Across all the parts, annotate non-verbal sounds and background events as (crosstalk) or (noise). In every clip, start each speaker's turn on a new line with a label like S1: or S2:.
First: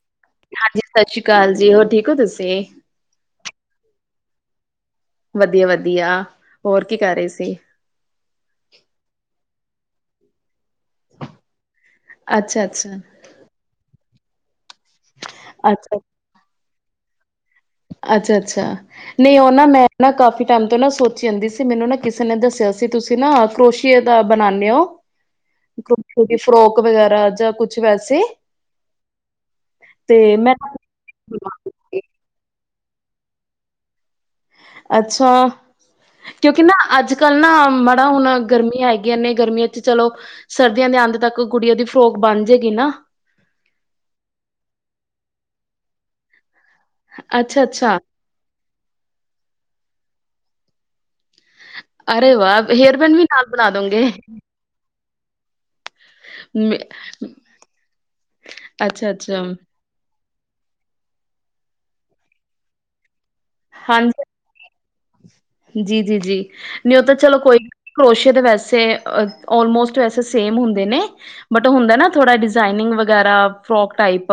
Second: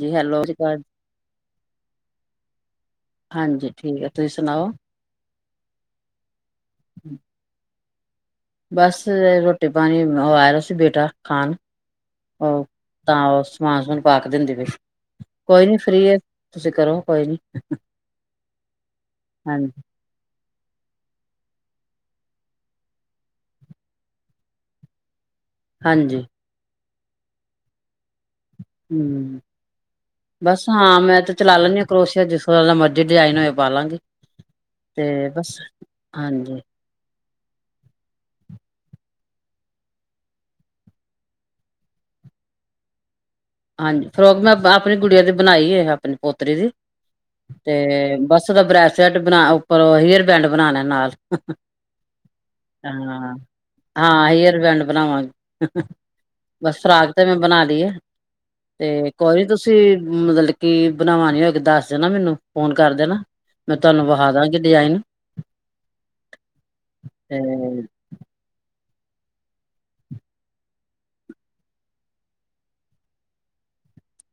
S1: ਜੀ ਹੈਲੋ ਸਤਿ ਸ਼੍ਰੀ
S2: ਹਾਂਜੀ
S1: ਅਕਾਲ
S2: ਸ਼੍ਰੀ ਅਕਾਲ ਜੀ ਹੋਰ ਠੀਕ ਹੋ ਤੁਸੀਂ
S1: ਹਾਂਜੀ ਠੀਕ ਹੈ ਤੁਸੀਂ ਸੁਣਾਓ
S2: ਵਧੀਆ ਵਧੀਆ ਹੋਰ ਕੀ ਕਰ ਰਹੇ ਸੀ।
S1: ਬਸ ਰੋਟੀ ਪਾਣੀ ਉਹ ਆ ਰਿਹਾ ਸੀ ਬੇਟਾ ਖਾਣ
S2: ਅੱਛਾ
S1: ਉਹ
S2: ਅੱਛਾ
S1: ਤਾਂ ਉਸ ਸਮਾਨ ਸਮਾਨ ਪਾ ਕੇ ਦਿੰਦੇ ਪ ਕੋਈ ਨੀ
S2: ਅੱਛਾ
S1: ਫਰੀ ਆ ਤੁਸੀਂ ਕਰੋ ਕੋਈ ਨੀ
S2: ਅੱਛਾ ਅੱਛਾ ਨਹੀਂ ਉਹ ਨਾ
S1: ਹਾਂਜੀ
S2: ਮੈਂ ਨਾ ਕਾਫੀ ਟਾਈਮ ਤੋਂ ਨਾ ਸੋਚੀ ਜਾਂਦੀ ਸੀ ਮੈਨੂੰ ਨਾ ਕਿਸੇ ਨੇ ਦੱਸਿਆ ਸੀ ਤੁਸੀਂ ਨਾ ਕਰੋਸ਼ੀਏ ਦਾ ਬਣਾਉਂਦੇ ਹੋ, ਛੋਟੀ
S1: ਹਾਂਜੀ
S2: ਛੋਟੀ ਫਰੋਕ ਵਗੈਰਾ ਜਾਂ ਕੁੱਛ ਵੈਸੇ
S1: ਹਮ
S2: ਤੇ ਮੈਂ
S1: ਬੱਸ ਹਾਂ ਮੈਂ ਤੇ ਚਲਾ ਲੈਂਣੀ ਹਾਂ ਕਰੋਸ਼ੀਆ ਜਿਸ ਤਰ੍ਹਾਂ ਦਾ ਮਰਜ਼ੀ ਡਿਜ਼ਾਇਨ ਹੋਏ ਪਾਲਾਂਗੀ
S2: ਅੱਛਾ
S1: ਹਾਂਜੀ
S2: ਕਿਉਂਕਿ ਨਾ ਅੱਜ ਕੱਲ੍ਹ ਨਾ ਮਾੜਾ ਹੁਣ ਗਰਮੀਆਂ ਹੈਗੀਆਂ ਨੇ ਗਰਮੀਆਂ ਚ ਚਲੋ ਸਰਦੀਆਂ ਦੇ ਅੰਤ ਤੱਕ ਕੁੜੀਆਂ ਦੀ ਫਰੋਕ ਬਣ ਜਾਏਗੀ ਨਾ
S1: ਹਾਂਜੀ ਫਰੋਕ ਮੈਂ ਆਪਣੀ ਗੂੜੀਆਂ ਦੀ ਬਣਾਈ ਹੈ ਆਪਣੀ ਪੋਤਰੀ ਦੀ,
S2: ਅੱਛਾ ਅੱਛਾ
S1: ਤੇ ਬਸਦਾ ਬ੍ਰੈਸਲਟ ਬਣਾ ਉੱਪਰ ਹੇਅਰ ਬੈਂਡ ਬਣਾਣਾ ਨਾਲ
S2: ਅਰੇ ਵਾਹ ਹੇਅਰ ਬੈਂਡ ਵੀ
S1: ਹਾਂ-ਹਾਂ
S2: ਨਾਲ ਬਣਾ ਦੋਗੇ
S1: ਹੇਅਰਬੈਂਡ ਬਣਾਵਾਂਗੇ, ਬਸ ਫਰਾਕ ਤੇ ਮੈਂ ਬਣਾ ਲਈ ਆ
S2: ਅੱਛਾ
S1: ਤੇ ਕੋਈ
S2: ਅੱਛਾ
S1: ਨੀ ਤੁਸੀਂ ਮਤਲਬ ਕੀ ਬਣਾਵ ਨੀ ਹੋ ਦੱਸ ਦਿ ਨਾ ਮੈਨੂੰ ਫੋਨ ਕਰਦੇ ਨਾ, ਮੈਂ ਤੁਹਾਨੂੰ ਵਖਾ ਦਾਂਗੀ ਡਿਜ਼ਾਇਨ
S2: ਜੀ-ਜੀ-ਜੀ ਨਹੀਂ ਉਹ ਤਾਂ ਚਲੋ
S1: ਤੇ
S2: ਕੋਈ ਕਰੋਸ਼ੇ ਦੇ ਵੈਸੇ ਅਲਮੋਸਟ ਵੈਸੇ ਸੇਮ ਹੁੰਦੇ ਨੇ। ਬਟ ਉਹ ਹੁੰਦਾ ਨਾ ਥੋੜਾ ਡਿਜ਼ਾਇਨਿੰਗ ਵਗੈਰਾ ਫਰੋਕ ਟਾਈਪ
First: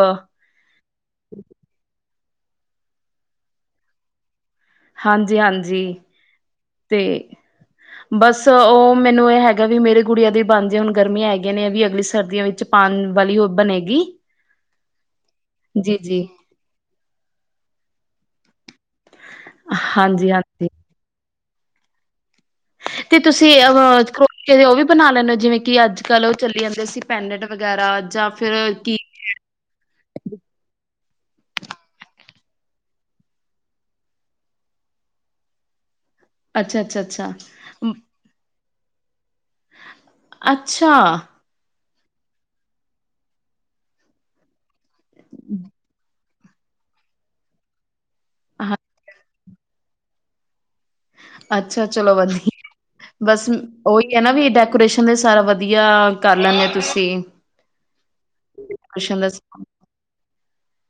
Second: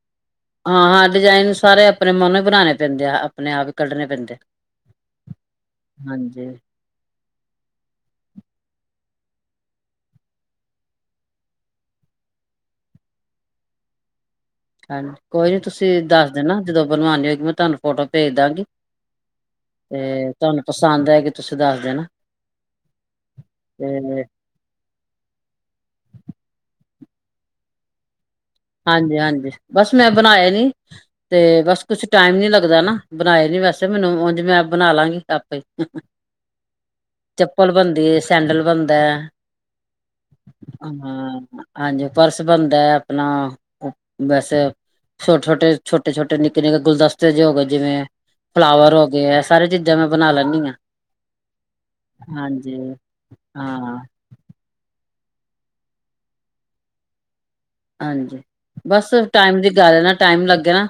S1: ਹਾਂ-ਹਾਂ ਡਿਜ਼ਾਇਨ ਸਾਰੇ ਆਪਣੇ ਮਨੋ ਹੀ ਬਣਾਉਣੇ ਪੈਂਦੇ ਆ ਆਪਣੇ ਆਪ ਹੀ ਕੱਢਣੇ ਪੈਂਦੇ ਆ।
S2: ਹਾਂਜੀ-ਹਾਂਜੀ ਤੇ ਬਸ ਉਹ ਮੈਨੂੰ ਇਹ ਹੈਗਾ ਵੀ ਮੇਰੇ ਗੁੜੀਆਂ ਦੇ ਬਣ ਜੇ ਹੁਣ ਗਰਮੀਆਂ ਹੈਗੀਆਂ ਨੇ ਵੀ ਅਗਲੀ ਸਰਦੀਆਂ ਵਿੱਚ ਪਾਉਣ ਵਾਲੀ ਉਹ ਬਣੇਗੀ
S1: ਹਾਂਜੀ ਕੋਈ ਨੀ ਤੁਸੀਂ
S2: ਜੀ ਜੀ
S1: ਦੱਸ ਦਿਣਾ ਜਦੋਂ ਬਣਵਾਨੀ ਹੋਗੀ ਮੈਂ ਤੁਹਾਨੂੰ ਫੋਟੋ ਭੇਜ ਦਾਂਗੀ ਤੇ
S2: ਹਾਂਜੀ
S1: ਤੁਹਾਨੂੰ
S2: ਹਾਂਜੀ
S1: ਪਸੰਦ ਹੈ ਕਿ ਤੁਸੀਂ ਦੱਸਦੇ ਨਾ
S2: ਤੇ ਤੁਸੀਂ ਕਿ ਉਹ ਵੀ ਬਣਾ ਲੈਂਦੇ ਹੋ ਜਿਵੇਂ ਕਿ ਅੱਜ ਕੱਲ੍ਹ ਉਹ ਚੱਲੀ ਜਾਂਦੇ ਸੀ। ਪੈਨਟ ਵਗੈਰਾ ਜਾਂ ਫਿਰ ਕੀ
S1: ਹਾਂਜੀ ਹਾਂਜੀ ਬੱਸ ਮੈਂ ਬਣਾਇਆ ਨਹੀਂ, ਤੇ ਬੱਸ ਕੁਛ ਟਾਈਮ ਨੀ ਲੱਗਦਾ ਨਾ ਬਣਾਏ ਨੀ ਵੈਸੇ ਮੈਨੂੰ ਉਂਝ ਮੈਂ ਬਣਾ ਲਾਂਗੀ ਆਪੇ (inaudible)
S2: ਅੱਛਾ ਅੱਛਾ ਅੱਛਾ
S1: ਚਪਲ ਬਣਦੀ ਸੈਂਡਲ ਬਣਦਾ ਐ।
S2: ਅੱਛਾ,
S1: ਹਾਂਜੀ ਪਰਸ ਬਣਦਾ ਆਪਣਾ ਵੈਸੇ ਛੋਟੇ-ਛੋਟੇ-ਛੋਟੇ-ਛੋ ਨਿੱਕੇ -ਨਿੱਕੇ ਗੁਲਦਸਤੇ ਜ ਹੋ ਗਏ ਜਿਵੇਂ
S2: ਹਾਂ
S1: ਫਲਾਵਰ ਹੋ ਗਏ ਆ ਸਾਰੇ ਚੀਜ਼ਾਂ ਮੈਂ ਬਣਾ ਲੈਂਦੀ ਆਂ।
S2: ਅੱਛਾ ਚਲੋ ਵਧੀਆ ਬਸ
S1: ਹਾਂ,
S2: ਉਹੀ ਹੈ ਨਾ ਵੀ ਏਦਾਂ ਪਰੇਸ਼ਨ ਤੇ ਸਾਰਾ ਵਧੀਆ ਕਰ ਲੈਂਦੇ ਤੁਸੀਂ
S1: ਹਾਂਜੀ ਬਸ
S2: ਡੈਕੋਰੇਸ਼ਨ ਦਾ
S1: ਟਾਈਮ ਦੀ ਗੱਲ ਹੈ ਨਾ ਟਾਈਮ ਲੱਗੇ ਨਾ।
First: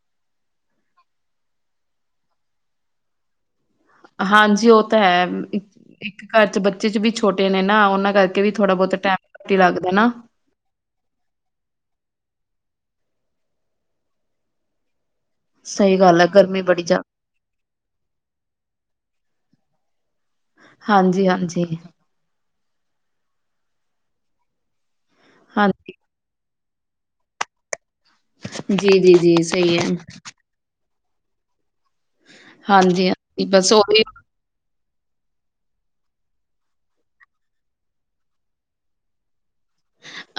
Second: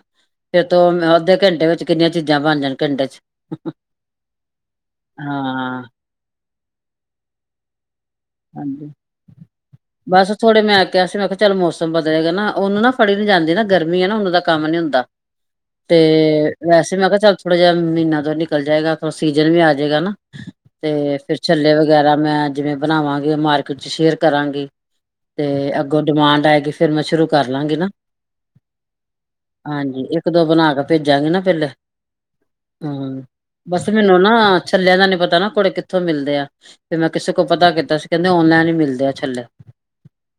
S1: ਫਿਰ ਤੋਂ ਅੱਧੇ ਘੰਟੇ ਵਿੱਚ ਕਿੰਨੀਆਂ ਚੀਜ਼ਾਂ ਬਣ ਜਾਣ ਘੰਟੇ 'ਚ (inaudible)
S2: ਹਾਂਜੀ ਉਹ ਤਾਂ ਹੈ
S1: ਹਾਂ,
S2: ਇੱਕ ਘਰ 'ਚ ਬੱਚੇ ਚ ਵੀ ਛੋਟੇ ਨੇ ਨਾ ਉਹਨਾਂ ਕਰ ਵੀ ਥੋੜਾ
S1: ਹਾਂਜੀ।
S2: ਬਹੁਤ ਟਾਈਮ ਘੱਟ ਈ ਲੱਗਦਾ ਨਾ।
S1: ਬਸ ਥੋੜੇ ਮੈਂ ਕਿਹਾ ਸੀ ਮੈਂ ਕਿਹਾ ਚਲ ਮੌਸਮ ਬਦਲੇਗਾ ਨਾ ਉਹਨੂੰ ਨਾ ਫੜੀ ਜਾਂਦੀ ਨਾ ਗਰਮੀ ਹੈ ਨਾ ਉਹਨੂੰ ਦਾ ਕੰਮ ਨੀ ਹੁੰਦਾ। ਤੇ
S2: ਸਹੀ ਗੱਲ ਹੈ ਗਰਮੀ ਬੜੀ
S1: ਵੈਸੇ ਮੈਂ
S2: ਜ਼ਿਆਦਾ
S1: ਕਿਹਾ ਚੱਲ ਥੋੜਾ ਜਿਹਾ ਮਹੀਨਾ ਤੋਂ ਨਿਕਲ ਜਾਏਗਾ ਤਾਂ ਸੀਜਨ ਵੀ ਆ ਜਾਏਗਾ ਨਾ। ਤੇ
S2: ਹਾਂਜੀ,
S1: ਫਿਰ
S2: ਹਾਂਜੀ,
S1: ਛੱਲੇ ਵਗੈਰਾ ਮੈਂ ਜਿਵੇਂ ਬਣਾਵਾਂਗੀ ਮਾਰਕੀਟ 'ਚ ਸ਼ੇਅਰ ਕਰਾਂਗੀ। ਤੇ
S2: ਹਾਂਜੀ।
S1: ਅੱਗੋਂ ਡਿਮਾਂਡ ਆਏਗੀ ਫੇਰ ਮੈਂ ਸ਼ੁਰੂ ਕਰ ਲਾਂਗੀ ਨਾ।
S2: ਜੀ-ਜੀ-ਜੀ ਸਹੀ ਹੈ।
S1: ਹਾਂਜੀ ਇੱਕ ਬਣਾ ਕੇ ਭੇਜਾਂਗੇ ਨਾ ਪਹਿਲੇ
S2: ਹਾਂਜੀ,
S1: ਹੂੰ
S2: ਹਾਂਜੀ
S1: ਬਸ
S2: ਉਹੀ
S1: ਮੈਨੂੰ ਨਾ ਛੱਲਿਆਂ ਦਾ ਨੀ ਪਤਾ ਨਾ ਥੋੜੇ ਕਿੱਥੋਂ ਮਿਲਦੇ ਆ ਫ ਮੈਂ ਕਿਸੇ ਕੋਲ ਪਤਾ ਕੀਤਾ ਕੀਤਾ ਸੀ ਕਹਿੰਦੇ ਓਨਲਾਈਨ ਹੀ ਮਿਲਦੇ ਆ ਛੱਲੇ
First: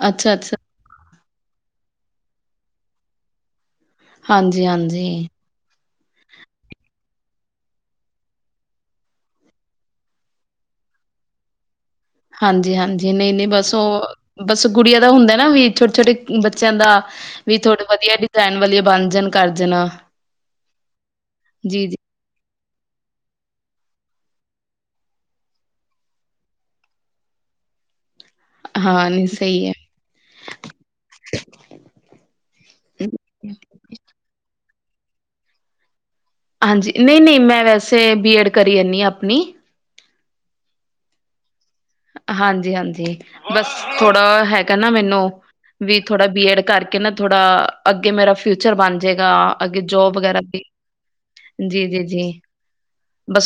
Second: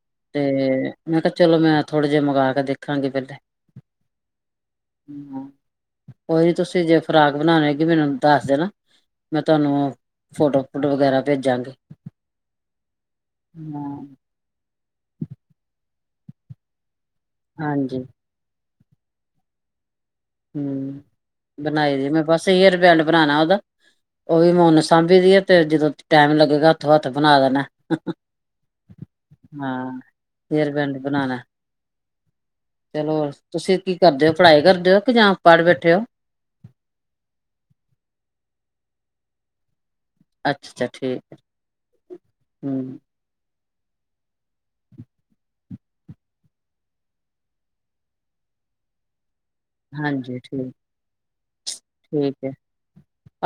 S2: ਅੱਛਾ,
S1: ਤੇ
S2: ਅੱਛਾ
S1: ਮੈਂ ਕਿਹਾ ਚਲੋ ਮੈਂ ਥੋੜੇ ਜਿਹੇ ਮੰਗ ਆਕੇ ਦੇਖਾਂਗੀ ਪਹਿਲੇ
S2: ਹਾਂਜੀ, ਹਾਂਜੀ।
S1: ਹੂੰ ਕੋਈ ਨੀ ਤੁਸੀਂ ਜੇ ਫ਼ਰਾਕ ਬਣਾਉਣੇ ਹੋਏਗੀ ਮੈਨੂੰ ਦੱਸ ਦੇਣਾ। ਮੈਂ ਤੁਹਾਨੂੰ ਫੋਟੋ-ਫੋਟੋ ਵਗੈਰਾ ਭੇਜਾਂਗੀ।
S2: ਹਾਂਜੀ-ਹਾਂਜੀ ਨਹੀਂ-ਨਹੀਂ ਬਸ ਉਹ ਬਸ ਗੁੜੀਆਂ ਦਾ ਹੁੰਦਾ ਨਾ ਵੀ ਛੋਟੇ- ਛੋਟੇ ਬੱਚਿਆਂ ਦਾ ਵੀ ਥੋੜੇ
S1: ਹਾਂਜੀ
S2: ਵਧੀਆ ਡਿਜ਼ਾਇਨ ਵਾਲੀਆ ਬਣ ਜਾਣ ਕਰ ਜਾਣਾ।
S1: ਹੂੰ
S2: ਜੀ-ਜੀ
S1: ਬਣਾਈ ਦੀ ਮੈਂ ਬਸ ਹੈਅਰਬੈਂਡ ਬਣਾਣਾ ਉਹਦਾ ਉਹ ਵੀ ਮੈਂ ਉਨ ਸਾਂਭੀ ਦੀ ਆਏ ਤੇ ਜਦੋਂ ਟੈਮ ਲੱਗੇਗਾ ਹੱਥੋਂ ਹੱਥ ਬਣਾ ਦੇਣਾ ਏ।
S2: ਹਾਂ ਨਈ
S1: (inaudible)
S2: ਸਈ ਐ।
S1: ਹਾਂ ਹੇਅਰਬੈਂਡ ਬਣਾਉਣਾ ਚਲੋ ਤੁਸੀਂ ਕੀ ਕਰਦੇ ਹੋ ਪੜ੍ਹਾਈ ਕਰਦੇ ਹੋ। ਕਿ ਜਾਂ ਪੜ੍ਹ ਬੈਠੇ ਹੋ।
S2: ਹਾਂਜੀ ਨਹੀਂ-ਨਹੀਂ ਮੈਂ ਵੈਸੇ ਬੀ ਐਡ ਕਰੀ ਆਦੀ ਹਾਂ ਆਪਣੀ
S1: ਅੱਛਾ-ਅੱਛਾ ਠੀਕ ਏ।
S2: ਹਾਂਜੀ- ਹਾਂਜੀ ਬਸ ਥੋੜਾ ਹੈਗਾ ਨਾ ਮੈਨੂੰ ਵੀ ਥੋੜਾ ਬੀ ਐਡ ਕਰਕੇ ਨਾ ਥੋੜਾ ਅੱਗੇ ਮੇਰਾ ਫਿਊਚਰ ਬਣ ਜਾਏਗਾ। ਅੱਗੇ ਜੋਬ ਵਗੈਰਾ
S1: ਹਾਂਜੀ
S2: ਵੀ
S1: ਠੀਕ
S2: ਜੀ।
S1: ਠੀਕ ਹੈ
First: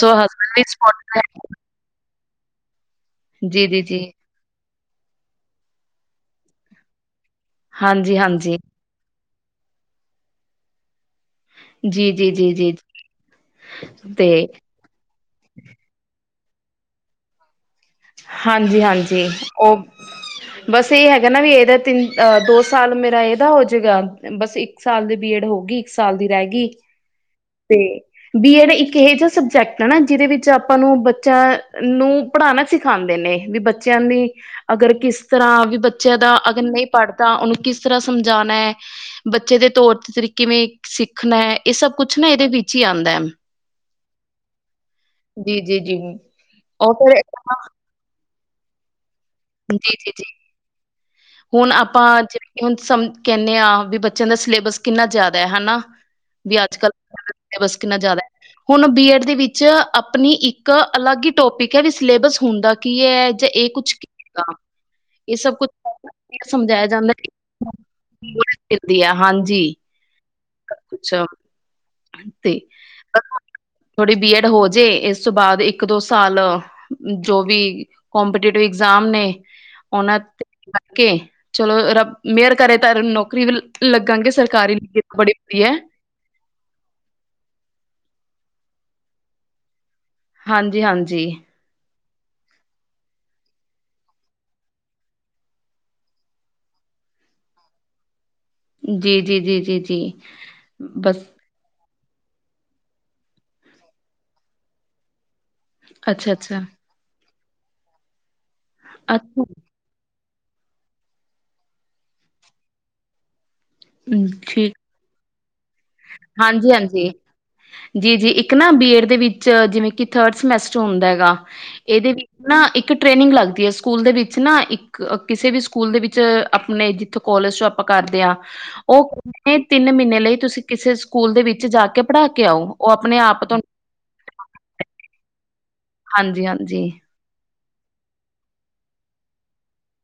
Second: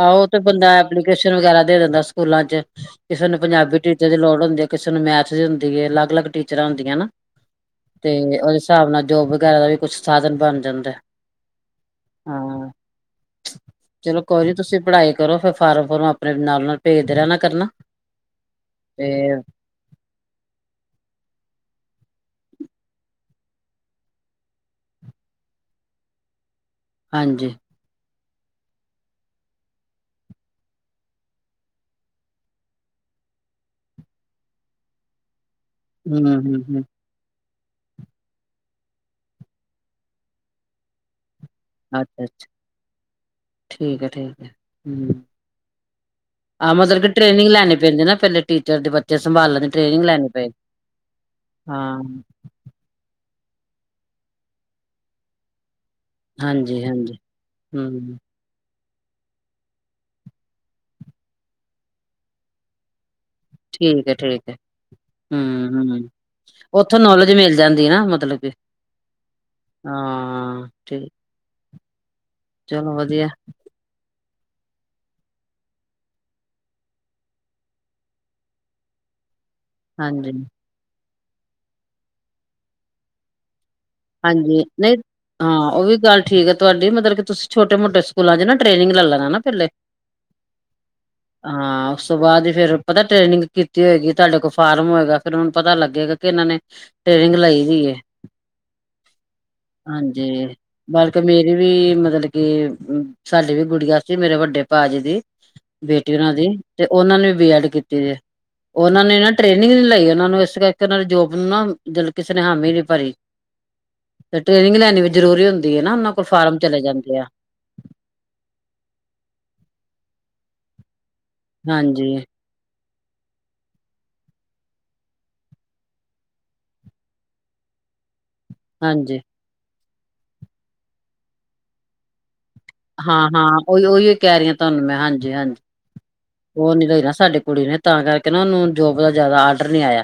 S1: ਆਹੋ ਤੇ
S2: ਵੀ
S1: ਬੰਦਾ
S2: ਸਪੋਰਟਿਵ
S1: ਐਪਲੀਕੇਸ਼ਨ ਵਗੈਰਾ ਦੇ ਦਿੰਦਾ। ਸਕੂਲਾਂ 'ਚ ਕਿਸੇ ਨੂੰ ਪੰਜਾਬੀ
S2: ਜੀ-ਜੀ-ਜੀ।
S1: ਟੀਚਰ ਦੀ ਲੋੜ ਹੁੰਦੀ। ਕਿਸੇ ਨੂੰ ਮੈਥ ਦੀ ਹੁੰਦੀ ਹੈ ਅਲੱਗ -ਅਲੱਗ ਟੀਚਰਾਂ ਹੁੰਦੀਆਂ ਨਾ। ਤੇ ਉਹਦੇ
S2: ਹਾਂਜੀ-ਹਾਂਜੀ,
S1: ਹਿਸਾਬ ਨਾਲ ਜੋਬ ਵਗੈਰਾ ਦਾ ਵੀ ਕੁਛ ਸਾਧਨ ਬਣ ਜਾਂਦਾ।
S2: ਜੀ ਜੀ ਜੀ
S1: ਹਾਂ
S2: ਜੀ ਜ
S1: ਚਲੋ ਕੋਈ ਨੀ ਤੁਸੀਂ ਪੜ੍ਹਾਈ ਕਰੋ ਫਿਰ ਫਾਰਮ ਫਰਮ ਆਪਣੇ ਨਾਲ ਨਾਲ ਭੇਜਦੇ ਰਹਿਣਾ ਕਰਨਾ
S2: ਹਾਂਜੀ
S1: ਤੇ
S2: ਹਾਂਜੀ ਉਹ ਬਸ ਇਹ ਹੈਗਾ ਨਾ ਵੀ ਇਹਦਾ ਤਿੰਨ ਅਹ ਦੋ ਸਾਲ ਮੇਰਾ ਇਹਦਾ ਹੋਜੂਗਾ। ਬਸ ਇੱਕ ਸਾਲ ਦੀ ਬੀ ਏਡ ਹੋ ਗਈ ਇੱਕ ਸਾਲ ਦੀ ਰਹਿ ਗਈ।
S1: ਹਾਂਜੀ
S2: ਤੇ ਬੀ ਐਡ ਇੱਕ ਇਹ ਜਿਹਾ ਸਬਜੈਕਟ ਹੈ ਨਾ ਜਿਹਦੇ ਵਿੱਚ ਆਪਾਂ ਨੂੰ ਬੱਚਿਆਂ ਨੂੰ ਪੜ੍ਹਾਣਾ ਸਿੱਖ ਖਾਂਦੇ ਨੇ ਵੀ ਬੱਚਿਆਂ ਦੀ ਅਗਰ ਕਿਸ ਤਰ੍ਹਾਂ ਵੀ ਬੱਚਿਆਂ
S1: ਹਮ
S2: ਦਾ
S1: ਹਮ
S2: ਅਗਰ
S1: ਹਮ
S2: ਨਹੀਂ ਪੜ੍ਹ ਤਾਂ ਉਹਨੂੰ ਕਿਸ ਤਰ੍ਹਾਂ ਸਮਝਾਣਾ ਹੈ ਬੱਚੇ ਦੇ ਤੌਰ ਤੀਰ ਕਿਵੇਂ ਸਿੱਖਣਾ ਐ। ਇਹ ਸਭ ਕੁਛ
S1: ਅੱਛਾ
S2: ਨਾ
S1: ਅੱਛਾ
S2: ਇਹਦੇ ਵਿੱਚ ਹੀ ਆਂਦਾ।
S1: ਠੀਕ ਹੈ-ਠੀਕ ਹੈ।
S2: ਜੀ ਜੀ ਜੀ
S1: ਆਹ
S2: ਉਹ
S1: ਮਤਲਬ ਕਿ
S2: ਫਿਰ
S1: ਟ੍ਰੇਨਿੰਗ ਲੈਣੀ ਪੈਂਦੇ ਨਾ ਪਹਿਲੇਾਂ ਟੀਚਰ ਦੇ ਬੱਚੇ ਤੇ ਸੰਭਾਲਣ ਦੀ
S2: ਜੀ
S1: ਟ੍ਰੇਨਿੰਗ
S2: ਜੀ ਜੀ
S1: ਲੈਣੀ ਪਈ
S2: ਹੁਣ
S1: ਹਾਂ
S2: ਆਪਾਂ (unintelligible) (inaudible) ਵੀ ਅੱਜ
S1: ਹਾਂਜੀ
S2: ਕੱਲ੍ਹ
S1: ਹਾਂਜੀ
S2: ਸਿਲੇਬਸ ਕਿੰਨਾ
S1: ਹਮ
S2: ਜ਼ਿਆਦਾ ਹੈ। ਹੁਣ ਬੀ ਐਡ ਦੇ ਵਿੱਚ ਆਪਣੀ ਇੱਕ ਅਲੱਗ ਹੀ ਟੋਪਿਕ ਹੈ ਵੀ ਸਿਲੇਬਸ ਹੁੰਦਾ ਕੀ ਹੈ ਜਾਂ ਇਹ ਕੁੱਛ
S1: ਠਕ ਹੈ ਹਮ ਹਮ
S2: ਸਮਝਾਇਆ
S1: ਉੱਥੋਂ
S2: ਜਾਂਦਾ
S1: ਨੌਲੇਜ ਮਿਲ ਜਾਂਦੀ ਨਾ ਮਤਲਬ ਕਿ
S2: ਮਿਲਦੀ ਹੈ ਹਾਂਜੀ
S1: ਹਾਂ ਠੀਕ
S2: ਕੁਛ ਤੇ
S1: ਚਲੋ ਵਧੀਆ
S2: ਥੋੜੀ ਬੀ ਐਡ ਹੋਜੇ ਇਸ ਤੋਂ ਬਾਅਦ ਇੱਕ ਦੋ ਸਾਲ ਜੋ ਵੀ ਕਪੀਟੇਟਿਵ ਐਗਜ਼ਾਮ ਨੇ ਉਹਨਾਂ
S1: ਹਾਂਜੀ
S2: ਤੇ ਲੈ ਕੇ ਚਲੋ ਰ ਮੇਅਰ ਕਰੇ ਤਾਂ ਨੌਕਰੀ ਲੱਗਾਂਗੇ
S1: ਹਾਂਜੀ
S2: ਸਰਕਾਰੀ
S1: ਨਹੀਂ
S2: ਬੜੀ
S1: ਹਾਂ
S2: ਵਧੀਆ
S1: ਉਹ ਵੀ ਗੱਲ ਠੀਕ ਹੈ ਤੁਹਾਡੀ ਮਤਲਬ ਕਿ ਤੁਸੀਂ ਛੋਟੇ ਮੋਟੇ ਸਕੂਲਾਂ ਚ ਨਾ ਟ੍ਰੇਨਿੰਗ ਲੈ ਲੈਣਾ ਨਾ ਪਹਿਲੇ
S2: ਹਾਂਜੀ ਹਾਂਜੀ
S1: ਹਾਂ ਉਸ ਤੋਂ ਬਾਅਦ ਫਰ ਪਤਾ ਟ੍ਰੇਨਿੰਗ ਕੀਤੀ ਹੋਏਗੀ ਤੁਹਾਡੇ ਕੋਲ ਫਾਰਮ ਹੋਏਗਾ ਫਿਰ ਹੁਣ ਪਤਾ ਲੱਗੇਗਾ ਕਿ ਇਹਨਾਂ ਨੇ ਟ੍ਰੇਨਿੰਗ ਲਾਈ ਦੀ
S2: ਜੀ ਜੀ ਜੀ ਜੀ ਜੀ
S1: ਹਾਂਜੀ,
S2: ਬਸ
S1: ਬਲਕਿ ਮੇਰੀ ਵੀ ਮਤਲਬ ਕੀ ਸਾਡੀੇ ਵੀ ਗੁੜੀਆਂ ਸੀ ਮੇਰੇ ਵੱਡੇ ਭਾ ਜੀ ਦੀ ਬੇਟੀ
S2: ਅੱਛਾ,
S1: ਉਹਨਾਂ ਦੀ
S2: ਅੱਛਾ,
S1: ਤੇ ਉਹਨਾਂ ਨੇ ਵੀ ਬੀ ਐਡ ਕੀਤੀ ਹੈ ਉਹਨਾਂ ਨੇ ਨਾ
S2: ਅੱਛਾ
S1: ਟ੍ਰੇਨਿੰਗ ਨੀ ਲਾਈ ਉਹ ਨੂੰ ਇਸ ਕਰਕੇ ਉਹਨਾਂ ਨੇ ਜੋਬ ਨੂੰ ਨਾ ਜ ਕਿਸੇ ਨੇ ਹਾਮੀ ਨ ਭਰੀ ਤੇ
S2: ਠੀਕ
S1: ਟ੍ਰੇਨਿੰਗ ਲੈਣੀ ਵੀ ਜ਼ਰੂਰੀ ਹੁੰਦੀ ਹੈ ਨਾ ਉਹਨਾਂ ਕੋਲ ਫਾਰਮ
S2: ਹਾਂਜੀ
S1: ਚਲੇ
S2: ਹਾਂਜੀ
S1: ਜਾਂਦੇ ਆ
S2: ਜੀ ਜੀ ਇੱਕ ਨਾ ਬੀਏਡ ਦੇ ਵਿੱਚ ਜਿਵੇਂ ਕਿ ਥਰਡ ਸਮੈਸਟਰ ਹੁੰਦਾ ਹੈਗਾ ਇਹਦੇ
S1: ਹਾਂਜੀ,
S2: ਨਾ ਇੱਕ ਟ੍ਰੇਨਿੰਗ ਲੱਗਦੀ ਹੈ ਸਕੂਲ ਦੇ ਵਿੱਚ ਨਾ ਇੱਕ ਕਿਸੇ ਵੀ ਸਕੂਲ ਦੇ ਵਿੱਚ ਆਪਣੇ ਜਿੱਥੋਂ ਕੋਲਜ ' ਆਪਾਂ ਕਰਦੇ ਹਾਂ ਉਹ
S1: ਹਾਂਜੀ।
S2: ਕਹਿੰਦੇ ਨੇ ਤਿੰਨ ਮਹੀਨੇ ਲਈ ਤੁਸੀਂ ਕਿਸੇ ਸਕੂਲ ਦੇ ਵਿੱਚ ਜਾ ਕੇ ਪੜ੍ਹਾ ਕੇ ਆਓ ਉਹ ਆਪਣੇ
S1: ਹਾਂ
S2: ਆਪ
S1: ਹਾਂ
S2: ਤੋਂ
S1: ਉਹੀ ਉਹੀ ਕਹਿ ਰਹੀ ਹਾਂ ਤੁਹਾਨੂੰ ਮੈਂ ਹਾਂਜੀ ਹਾਂਜੀ
S2: ਹਾਂਜੀ,
S1: ਉਹ ਨੀ
S2: ਹਾਂਜੀ
S1: ਲ ਨਾ ਸਾਡੇ ਕੁੜੀ ਨੇ ਤਾਂ ਕਰਕੇ ਨਾ ਉਹਨੂੰ ਜੋਬ ਦਾ ਜ਼ਿਆਦਾ ਆਡਰ ਨੀ ਆਇਆ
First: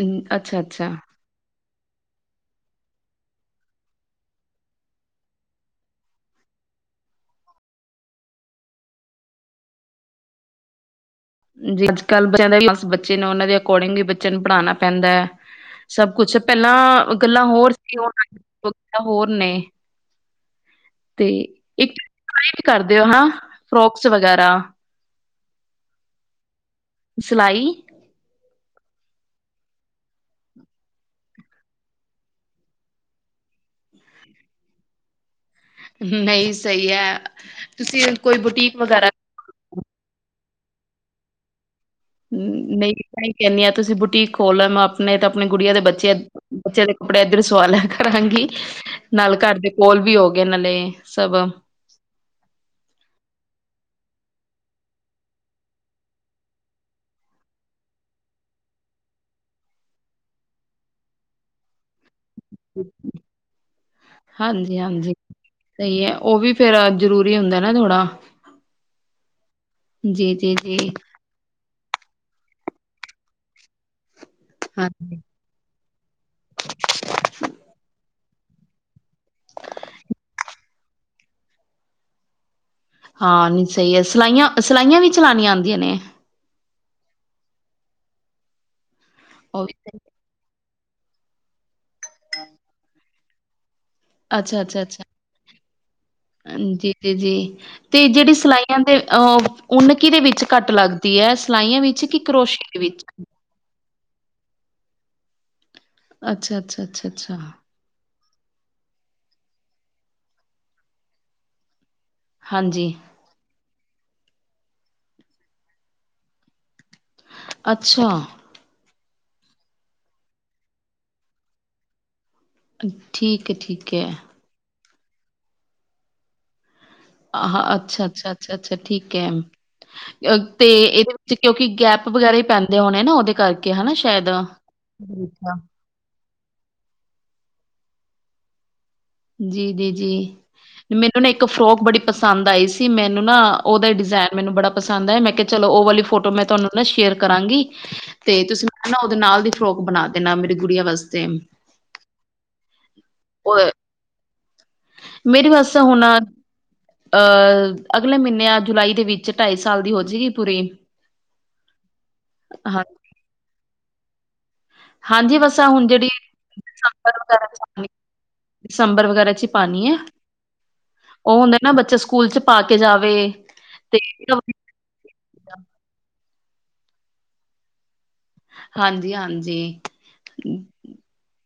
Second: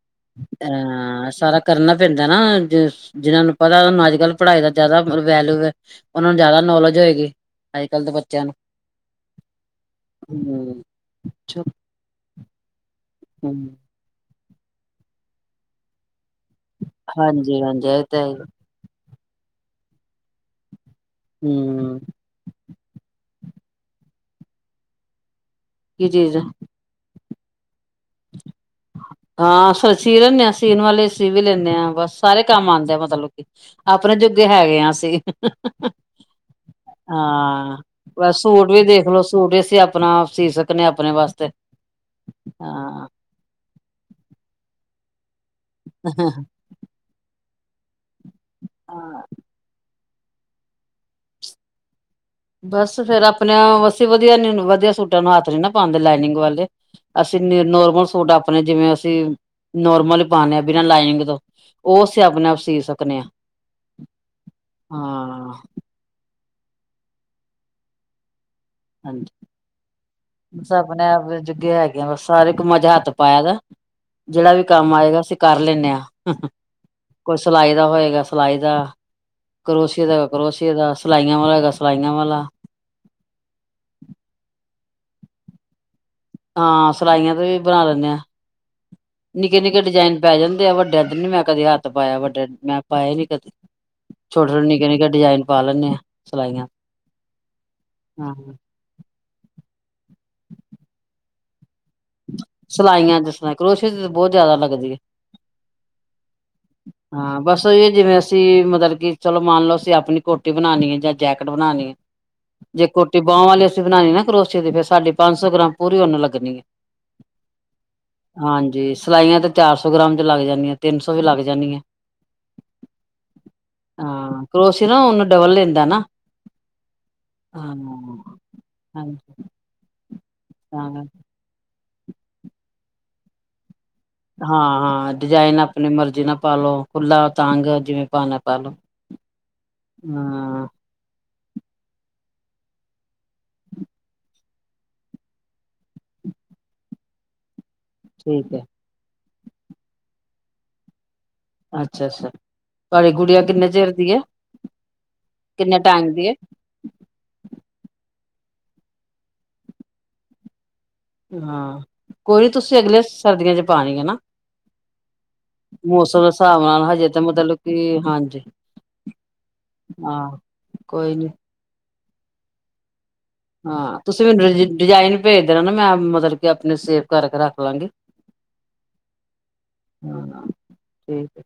S2: ਅਮ, ਅੱਛਾ, ਅੱਛਾ
S1: ਅਹ ਸਕ ਕਰਨਾ ਪੈਂਦਾ ਨਾ ਜ ਜਿਹਨਾਂ ਨੂੰ ਪਤਾੂੰ ਅੱਜ ਕੱਲ ਪੜ੍ਹਾਈ ਦਾ ਜ਼ਿਆਦਾ ਵੈਲੂ ਹੈ ਉਹਨਾਂ ਨੂੰ ਜ਼ਿਆਦਾ ਨੌਲੇਜ ਹੋਏਗੀ ਅੱਜ ਕੱਲ੍ਹ ਦੇ ਬੱਚਿਆਂ ਨੂੰ ਹਮ
S2: ਜੀ ਅੱਜ ਕੱਲ ਬੱਚ ਦੇ ਬੱਚੇ ਨੇ ਉਹਨਾਂ ਦੇ
S1: ਹਮ
S2: ਅਕੋਰਡਿੰਗ ਵੀ ਬੱਚਿਆਂ ਨੂੰ ਪੜ੍ਹਾਉਣਾ ਪੈਂਦਾ ਹੈ ਸਭ ਕੁਛ ਪਹਿਲਾਂ ਗੱਲਾਂ
S1: ਹਾਂਜੀ
S2: ਹੋਰ
S1: ਹਾਂਜੀ
S2: ਸੀੱ
S1: ਇਹ ਤਾਂ ਹੈ
S2: ਹੋਰ ਨੇ ਤੇ
S1: ਹਮ
S2: ਇੱਕਟ ਕਰਦੇ ਹੋ ਹਾਂ ਫਰੋਕਸ ਵਗੈਰਾ
S1: ਕਿ ਜੀਜ਼
S2: ਸਿਲਾਈ,
S1: (unintelligible) ਹਾਂਸੀ ਸੀ ਲੈਂਦੇ, ਹਾਂ ਸੀਣ ਵਾਲੇ ਸੀ ਵੀ ਲੈਂਦੇ ਹਾਂ ਬਸ ਸਾਰੇ ਕੰਮ ਆਉਂਦੇ ਆ ਮਤਲਬ ਕਿ। ਆਪਣੇ ਜੋੁੱਗੇ ਹੈਗੇ ਹਾਂ ਅਸੀਂ
S2: ਨਹੀਂ ਸਹੀ ਹੈ
S1: ਹਾਂ
S2: ਤੁਸੀਂ ਕੋਈ
S1: ਬਸ ਸੂਟ
S2: ਬੁਟੀਕ
S1: ਵੀ
S2: ਵਗੈਰਾ
S1: ਦੇਖਲੋ ਸੂਟ ਅਂ ਆਪਣਾ ਸੀ ਸਕਦੇਾਂ ਆਪਣੇ ਵਾਸਤੇ
S2: ਨਹੀਂ
S1: ਹਾਂ
S2: ਮੈਂ ਹੀ ਕਹਿੰਨੀ ਹਾਂ ਤੁਸੀਂ ਬੁਟੀਕ ਖੋਲ ਆਪਣੇ ਤਾਂ ਆਪਣੇ ਗੁੜੀਆਂ ਦੇ ਬੱਚੇ ਬੱਚੇ ਦੇ ਕੱਪੜੇ ਇਏਧਰ ਸਵਾਲਿਆ ਕਰਾਂਗੀ
S1: ਹਾਂ
S2: ਨਾਲ ਘਰ ਦੇ ਕੋਲ ਵੀ ਹੋ ਗੇਨ ਲ ਸਬ
S1: ਬਸ ਫੇਿਰ ਆਪਣੇ ਵਸੀ ਵਧੀਆ ਨ ਵਧੀਆ ਸੂਟਾਂ ਨੂੰ ਹੱਥ ਨੀ ਨਾ ਪਾਉਂਦੇ ਲਾਈਨਿੰਗ ਵਾਲੇ ਅਸੀਂ ਨੋਰਮਲ ਸੂਟ ਆਪਣੇ ਜਿਵੇਂ ਅਸੀਂ ਨੋਰਮਲ ਹੀ ਪਾਉਦੇ ਹਾਂ ਬਿਨਾਂ ਲਾਈਨਿੰਗ ਤੋਂ ਉਹ ਅਸੀਂ ਆਪਣੇ ਆਪ ਸੀ ਸਕਦੇ ਹਾਂ
S2: ਹਾਂਜੀ ਹਾਂਜੀ
S1: ਹਾਂ
S2: ਸਹੀ ਹੈ ਉਹ ਵੀ ਫੇਰ ਜ਼ਰੂਰੀ ਹੁੰਦਾ ਨਾ ਥੋੜਾ
S1: ਹਾਂਜੀ,
S2: ਜੀ ਜੀ
S1: ਬਸ
S2: ਜੀ
S1: ਆਪਣੇ ਆਪ ਜੁਗੇ ਹੈਗੇ, ਆ ਸਾਰੇ ਕੁ ਮਜਾ ਹੱਥ ਪਾਇਆ ਦਾ। ਜਿਹੜਾ ਵੀ ਕੰਮ
S2: ਹਾਂਜੀ
S1: ਆਏਗਾ, ਅਸੀਂ ਕਰ ਲੈਦੇ ਹਾਂ ਕੋਈ ਸਿਲਾਈ ਦਾ ਹੋਏਗਾ। ਸਿਲਾਈ ਦਾ ਕਰੋਸ਼ਏ ਦਾ ਕਰੋਸ਼ੀਏ ਦਾ ਸਿਲਾਈਆਂ ਵਾਲਾ ਗਾ ਸਿਲਾਈਆਂ ਵਾਲਾ,
S2: ਹਾਂ ਨਹੀਂ ਸਹੀ ਹੈ, ਸਿਲਾਈਆਂ-ਸਿਲਾਈਆਂ ਵੀ ਚਲਾਉਣੀਆਂ ਆਉਂਦੀਆਂ ਨੇ,
S1: ਹਾਂ ਸਿਲਾਈਆਂ ਤੇ ਵੀ ਬਣਾ ਲੈਂਦੇ ਹਾਂ,
S2: ਉਹ ਵੀ
S1: ਨਿੱਕੇ-ਨਿੱਕੇ
S2: ਸਹੀ।
S1: ਡਿਜਾਇਨ। ਪੈ ਜਾਂਦੇ ਆ ਵੱਡੇ ਇੱਧਰ ਨੀ ਮੈਂ ਕਦੇ ਹੱਥ ਪਾਇਆ ਵੱਡੇ ਮੈਂ ਪਾਇਏ ਨੀ ਕਦੇ, ਛੋਟੇ
S2: ਅੱਛਾ,
S1: ਛੋਟੇ
S2: ਅੱਛਾ,
S1: ਨਿੱਕੇ
S2: ਅੱਛਾ,
S1: ਨਿੱਕੇ ਡਿਜ਼ਾਇਨ ਪਾ ਲੈਂਦੇ ਆ ਸਿਲਾਈਆਂ
S2: ਹਾਂਜੀ ਜੀ ਤੇ ਜਿਹੜੀ
S1: ਹਾਂ
S2: ਸਿਲਾਈ ਦੇ ਅਹ ਉੱਨ ਕਿਹਦੇ ਵਿੱਚ ਘੱਟ ਲੱਗਦੀ ਹੈ, ਸਿਲਾਈਆਂ ਵਿੱਚ ਕਿ ਕਰੋਸ਼ੀਏ ਦੇ ਵਿੱਚ
S1: ਸਿਲਾਈਆਂ ਚ ਸਲਾਈ ਕਰੋਸ਼ੀ ਦੀ ਬਹੁਤ ਜਿਆਦਾ ਲੱਗਦੀ ਹੈ।
S2: ਅੱਛਾ, ਅੱਛਾ, ਅੱਛਾ, ਅੱਛਾ।
S1: ਦੱਸੋਏ ਜਿਵੇਂ, ਅਸੀਂ ਮਤਲਬ ਕਿ ਚਲੋ ਮੰਨ ਲਓ, ਅਸੀਂ ਆਪਣੀ ਕੋਟੀ ਬਣਾਉਣੀ ਹੈ, ਜਾਂ ਜੈਕਟ ਬਣਾਉਣੀ ਹੈ। ਜੇ
S2: ਹਾਂਜੀ
S1: ਕੋਟੀ ਬਾਹਹ ਵਾਲੀ ਅਸੀਂ ਬਣਾਉਣੀ ਨਾ ਕਰੋਸੀ ਦੀ ਫੇਿਰ ਸਾਡੀ ਪੰਜ ਸੌ ਗ੍ਰਾਮ ਪੂਰੀ ਉਹਨੂੰ ਲੱਗਣੀ ਹੈ।
S2: ਅੱਛਾ,
S1: ਹਾਂਜੀ ਸਿਲਾਈਆਂ ਤੇ ਚਾਰ ਸੌ ਗ੍ਰਾਮ ਚ ਲੱਗ ਜਾਂਦੀਆ, ਤਿੰਨ ਸੋ ਵੀ ਲੱਗ ਜਾਣੀਆ।
S2: ਠੀਕ ਹੈ ਠੀਕ ਹੈ,
S1: ਕਰੋਸੀਆ ਨਾ ਉਹਨੂੰ ਡਬਲ ਲੈਂਦਾ ਨਾ, ਹਾਂ
S2: ਅੱਛਾ, ਅੱਛਾ, ਅੱਛਾ, ਅੱਛਾ ਠੀਕ
S1: ਹਾਂਜੀ
S2: ਹੈ ਤੇ
S1: ਹਾਂ
S2: ਇਹਦੇ ਕਿਉਂਕਿ ਗੈਪ ਵਗੈਰਾ ਹੀ ਪੈਂਦੇ ਹੋਣੇ, ਨਾ ਉਹਦੇ ਕਰਕੇ ਹਨਾ ਸ਼ਾਇਦ
S1: ਹਾਂ ਹਾਂ
S2: ਤ
S1: ਡਿਜ਼ਾਇਨ ਆਪਣੀ ਮਰਜ਼ੀ ਨਾਲ ਪਾਾਲ ਲੋ ਖੁੱਲਾ ਤੰਗ ਜਿਵੇਂ, ਭਣਾ ਪਾਲੋ।
S2: ਜੀ, ਜੀ,
S1: ਹਾਂ
S2: ਜੀ। ਮੈਨੂੰ ਨਾ ਇੱਕ ਫਰੋਕ ਬੜੀ ਪਸੰਦ ਆਈ ਸੀ, ਮੈਨੂੰ ਨਾ ਉਹਦਾ ਡਿਜ਼ਾਇਨ ਮੈਨੂੰ ਬੜਾ ਪਸੰਦ ਆਇਆ ਮੈਂ ਚਲੋ, ਉਹ ਵਾਲੀ ਫੋਟੋ ਮੈਂ ਤੁਹਾਨੂੰ ਨਾ ਸ਼ੇਅਰ ਕਰਾਂਗੀ। ਤੇ
S1: ਠੀਕ ਹੈ
S2: ਤੁਸੀਂ ਮੈਂ ਨਾ ਉਹਦੇ ਨਾਲ ਦੀ ਫਰੋਕ ਬਣਾ ਦੇਣਾ, ਮੇਰੀ ਗੁੜੀਆਂ ਵਾਸਤੇ,
S1: ਅੱਛਾ, ਅੱਛਾ, ਤੁਹਾਡੀ ਗੁੜੀਆਂ ਕਿੰਨੇ ਚਿਰ ਦੀ ਐ?
S2: ਮੇਰੀ ਵਸ ਹੁਣ, ਅਹ ਅਗਲੇ ਮਹੀਨੇ ਆ ਜੁਲਾਈ ਦੇ ਵਿੱਚ ਢਾਈ ਸਾਲ ਦੀ ਹੋ ਜਾਏਗੀ ਪੂਰੀ,
S1: ਹਾਂ ਕੋਈ ਨੀ ਤੁਸੀਂ
S2: ਹਾਂ,
S1: ਅਗਲੇ ਸਰਦੀਆਂ ਚ ਪਾਉਣੀ ਹੈ ਨਾ,
S2: ਹਾਂਜੀ, ਬਸ ਹੁਣ ਜਿਹੜੀ
S1: ਮੌਸਮ ਦੇ ਹਿਸਾਬ ਨਾਲ ਹਜੇ
S2: ਸੰਬਰ
S1: ਤਾਂ
S2: ਵਗੈਰਾ
S1: ਮਤਲਬ ਕਿ ਹਾਂਜੀ
S2: ਚ ਪਾਣੀ ਹੈ।
S1: ਹਾਂ ਕੋਈ ਨੀ,
S2: ਉਹ ਹੁੰਦੇ ਨਾ ਬੱਚੇ ਸਕੂਲ ਚ ਪਾ ਕੇ ਜਾਵੇ।
S1: ਹਾਂ
S2: ਤੇ
S1: ਤੁਸੀਂ ਮੈਨੂੰ ਡਿਜ਼ਾਇਨ ਭੇਜ ਦੇਣਾ, ਨਾ ਮੈਂ ਮਤਲਬ ਕਿ ਆਪਣੇ ਸੇਵ ਕਰਕੇ ਰੱਖ ਲਵਾਂਗੀ।
S2: ਹਾਂਜੀ, ਹਾਂਜੀ।
S1: ਹਾਂ ਠੀਕ ਹੈ,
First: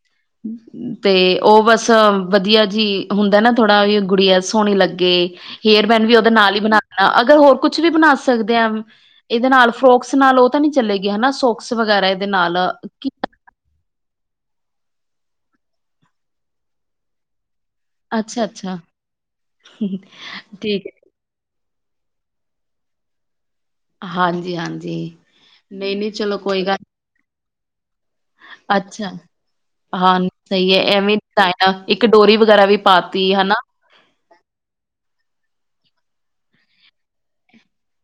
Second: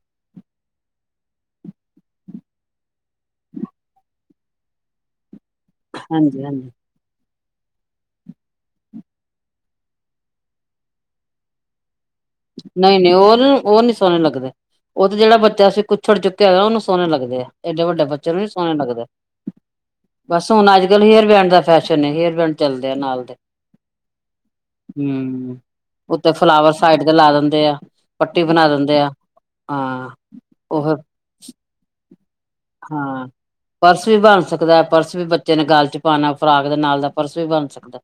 S2: ਤੇ ਉਹ ਬਸ, ਸ ਵਧੀਆ ਜੀ ਹੁੰਦਾ ਨਾ, ਥੋੜ੍ਹਾ ਜਾ ਗੁੜੀਆ ਸੋਹਣੀ ਲੱਗੇ। ਹੇਅਰਮੈਨ ਵੀ ਉਹਦੇ
S1: ਹਾਂਜੀ
S2: ਨਾਲ ਹੀ
S1: ਹਾਂਜੀ
S2: ਬਣਾ ਨਾ ਅਗਰ ਹੋਰ ਕੁਛ ਵੀ ਬਣਾ ਸਕਦੇ ਹਾਂ, ਇਹਦੇ ਨਾਲ ਫਰੋਕਸ ਨਾਲ ਉਹ ਤਾਂ ਨੀ ਚਲੇਗੀ ਹਨਾ ਸੋ ਵਗੈਰਾ ਇਹਦੇ ਨਾਲ, ਕੀ
S1: ਨਹੀਂ-ਨਹੀਂ ਉਹ ਉਹ ਨਹੀਂ ਸੋਹਣੇ ਲੱਗਦੇ। ਉਹ ਤੇ ਜਿਹੜ ਬੱਚਾ ਸੀ, ਜਿਹਨੂੰ ਅਸੀ ਕੁੱਛੜ ਚੁਕਿਆ ਹੋਇਆ ਉਹਨ ਸੋਹਣਾ ਲੱਗਦਾ ਆ। ਏਡੇ ਵੱਡੇ ਬੱਚੇ ਨੂੰ
S2: ਅੱਛਾ
S1: ਨੀ ਸੋਹਣੇ
S2: ਅੱਛਾ
S1: ਲੱਗਦੇ, ਬਸ ਹੁਣ ਅੱਜ
S2: ਠੀਕ ਹੈ
S1: ਕੱਲ੍ਹ ਹੇਅਰ ਬੈਂਡ ਦਾ ਫੈਸ਼ਨ ਹੇਅਰਪੈਂਡ ਚੱਲਦੇ ਆ ਨਾਲ ਦੇ,
S2: ਹਾਂਜੀ ਹਾਂਜੀ
S1: ਹੂੰ
S2: ਨਹੀਂ ਨਹੀਂ
S1: ਉੱਥ
S2: ਚਲੋ ਕੋਈ
S1: ਫਲਾਵਰ
S2: ਗੱਲ
S1: ਸਾਈਡ ਕੇ ਲਾ ਦਿੰਦੇ ਆ। ਪੱਟੀ ਬਣਾ ਦਿੰਦੇ ਆ,
S2: ਅੱਛਾ
S1: ਹਾਂ
S2: ਸਹੀ ਹੈ
S1: ਉਹ
S2: ਐਵੇਂ ਇੱਕ ਡੋਰੀ ਵਗੈਰਾ ਵੀ
S1: ਹਾਂ
S2: ਪਾਤੀ ਹਨਾ।
S1: ਪਰਸ ਵੀ ਬਣ ਸਕਦਾ ਹੈ ਪਰਸ ਵੀ ਬੱਚੇ ਨੇ ਗਾਲ ਚ ਪਾਉਣਾ ਫਰਾਕ ਦੇ ਨਾਲ ਦਾ ਪਰਸ ਵੀ ਬਣ ਸਕਦਾ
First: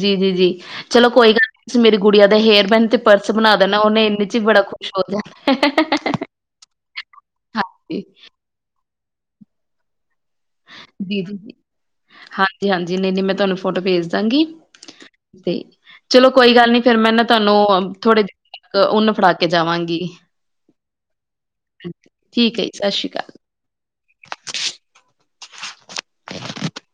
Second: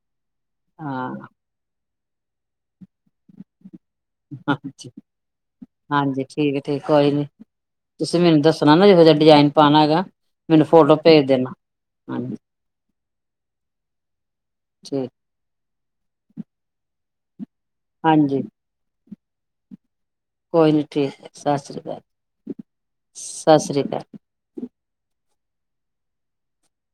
S2: ਜੀ ਜੀ ਜੀ ਚਲੋ
S1: ਹਾਂ
S2: ਕੋਈ ਗੱਲ ਤੁਸੀਂ ਮੇਰੀ ਗੁੜੀਆਂ ਦਾ ਹੇਅਰ ਪੈਨ ਤੇ ਪਰਸ ਬਣਾ ਦੇਣਾ ਉਹਨੇ ਇਹਨੇ ਚ ਵੀ ਬੜਾ ਖੁਸ਼
S1: ਹਾਂਜੀ
S2: ਹੋ ਜਾ
S1: ਹਾਂਜੀ ਠੀਕ ਠੀਕ ਕੋਈ ਨੀ ਤੁਸੀਂ ਮੈਨੂੰ ਦੱਸਣਾ ਨਾ ਇਹਹੋ ਜਿਹਾ ਡਿਜਾਇਨ ਪਾਉਣਾ ਹੈਗਾ ਮੈਨੂੰ ਫੋਟੋ
S2: ਜ
S1: ਭੇਜ ਦੇਣਾ
S2: ਹਾਂਜੀ ਹਾਂਜੀ ਨਹੀਂ ਨਹੀਂ ਮੈਂ ਤੁਹਾਨੂੰ ਫੋਟੋ ਭੇਜ ਦਾਂਗੀ
S1: ਠੀਕ
S2: ਤੇ ਚਲੋ ਕੋਈ ਗੱਲ ਨੀ ਫੇਿਰ ਮੈਂ ਨਾ ਤੁਹਾਨੂੰ ਥੋੜੇ ਜ
S1: ਹਾਂਜੀ
S2: ਤੱਕ ਉਹਨ ਫੜਾ ਕੇ ਜਾਵਾਂਗੀ
S1: ਕੋਈ ਨੀ ਠੀਕ ਹੈ ਸਤਿ ਸ਼੍ਰੀ ਅਕਾਲ
S2: ਠੀਕ ਹੈ ਜੀ ਸਤਿ ਸ਼੍ਰੀ ਅਕਾਲ।
S1: ਸਤਿ ਸ਼੍ਰੀ ਅਕਾਲ
S2: (unintelligible) (inaudible)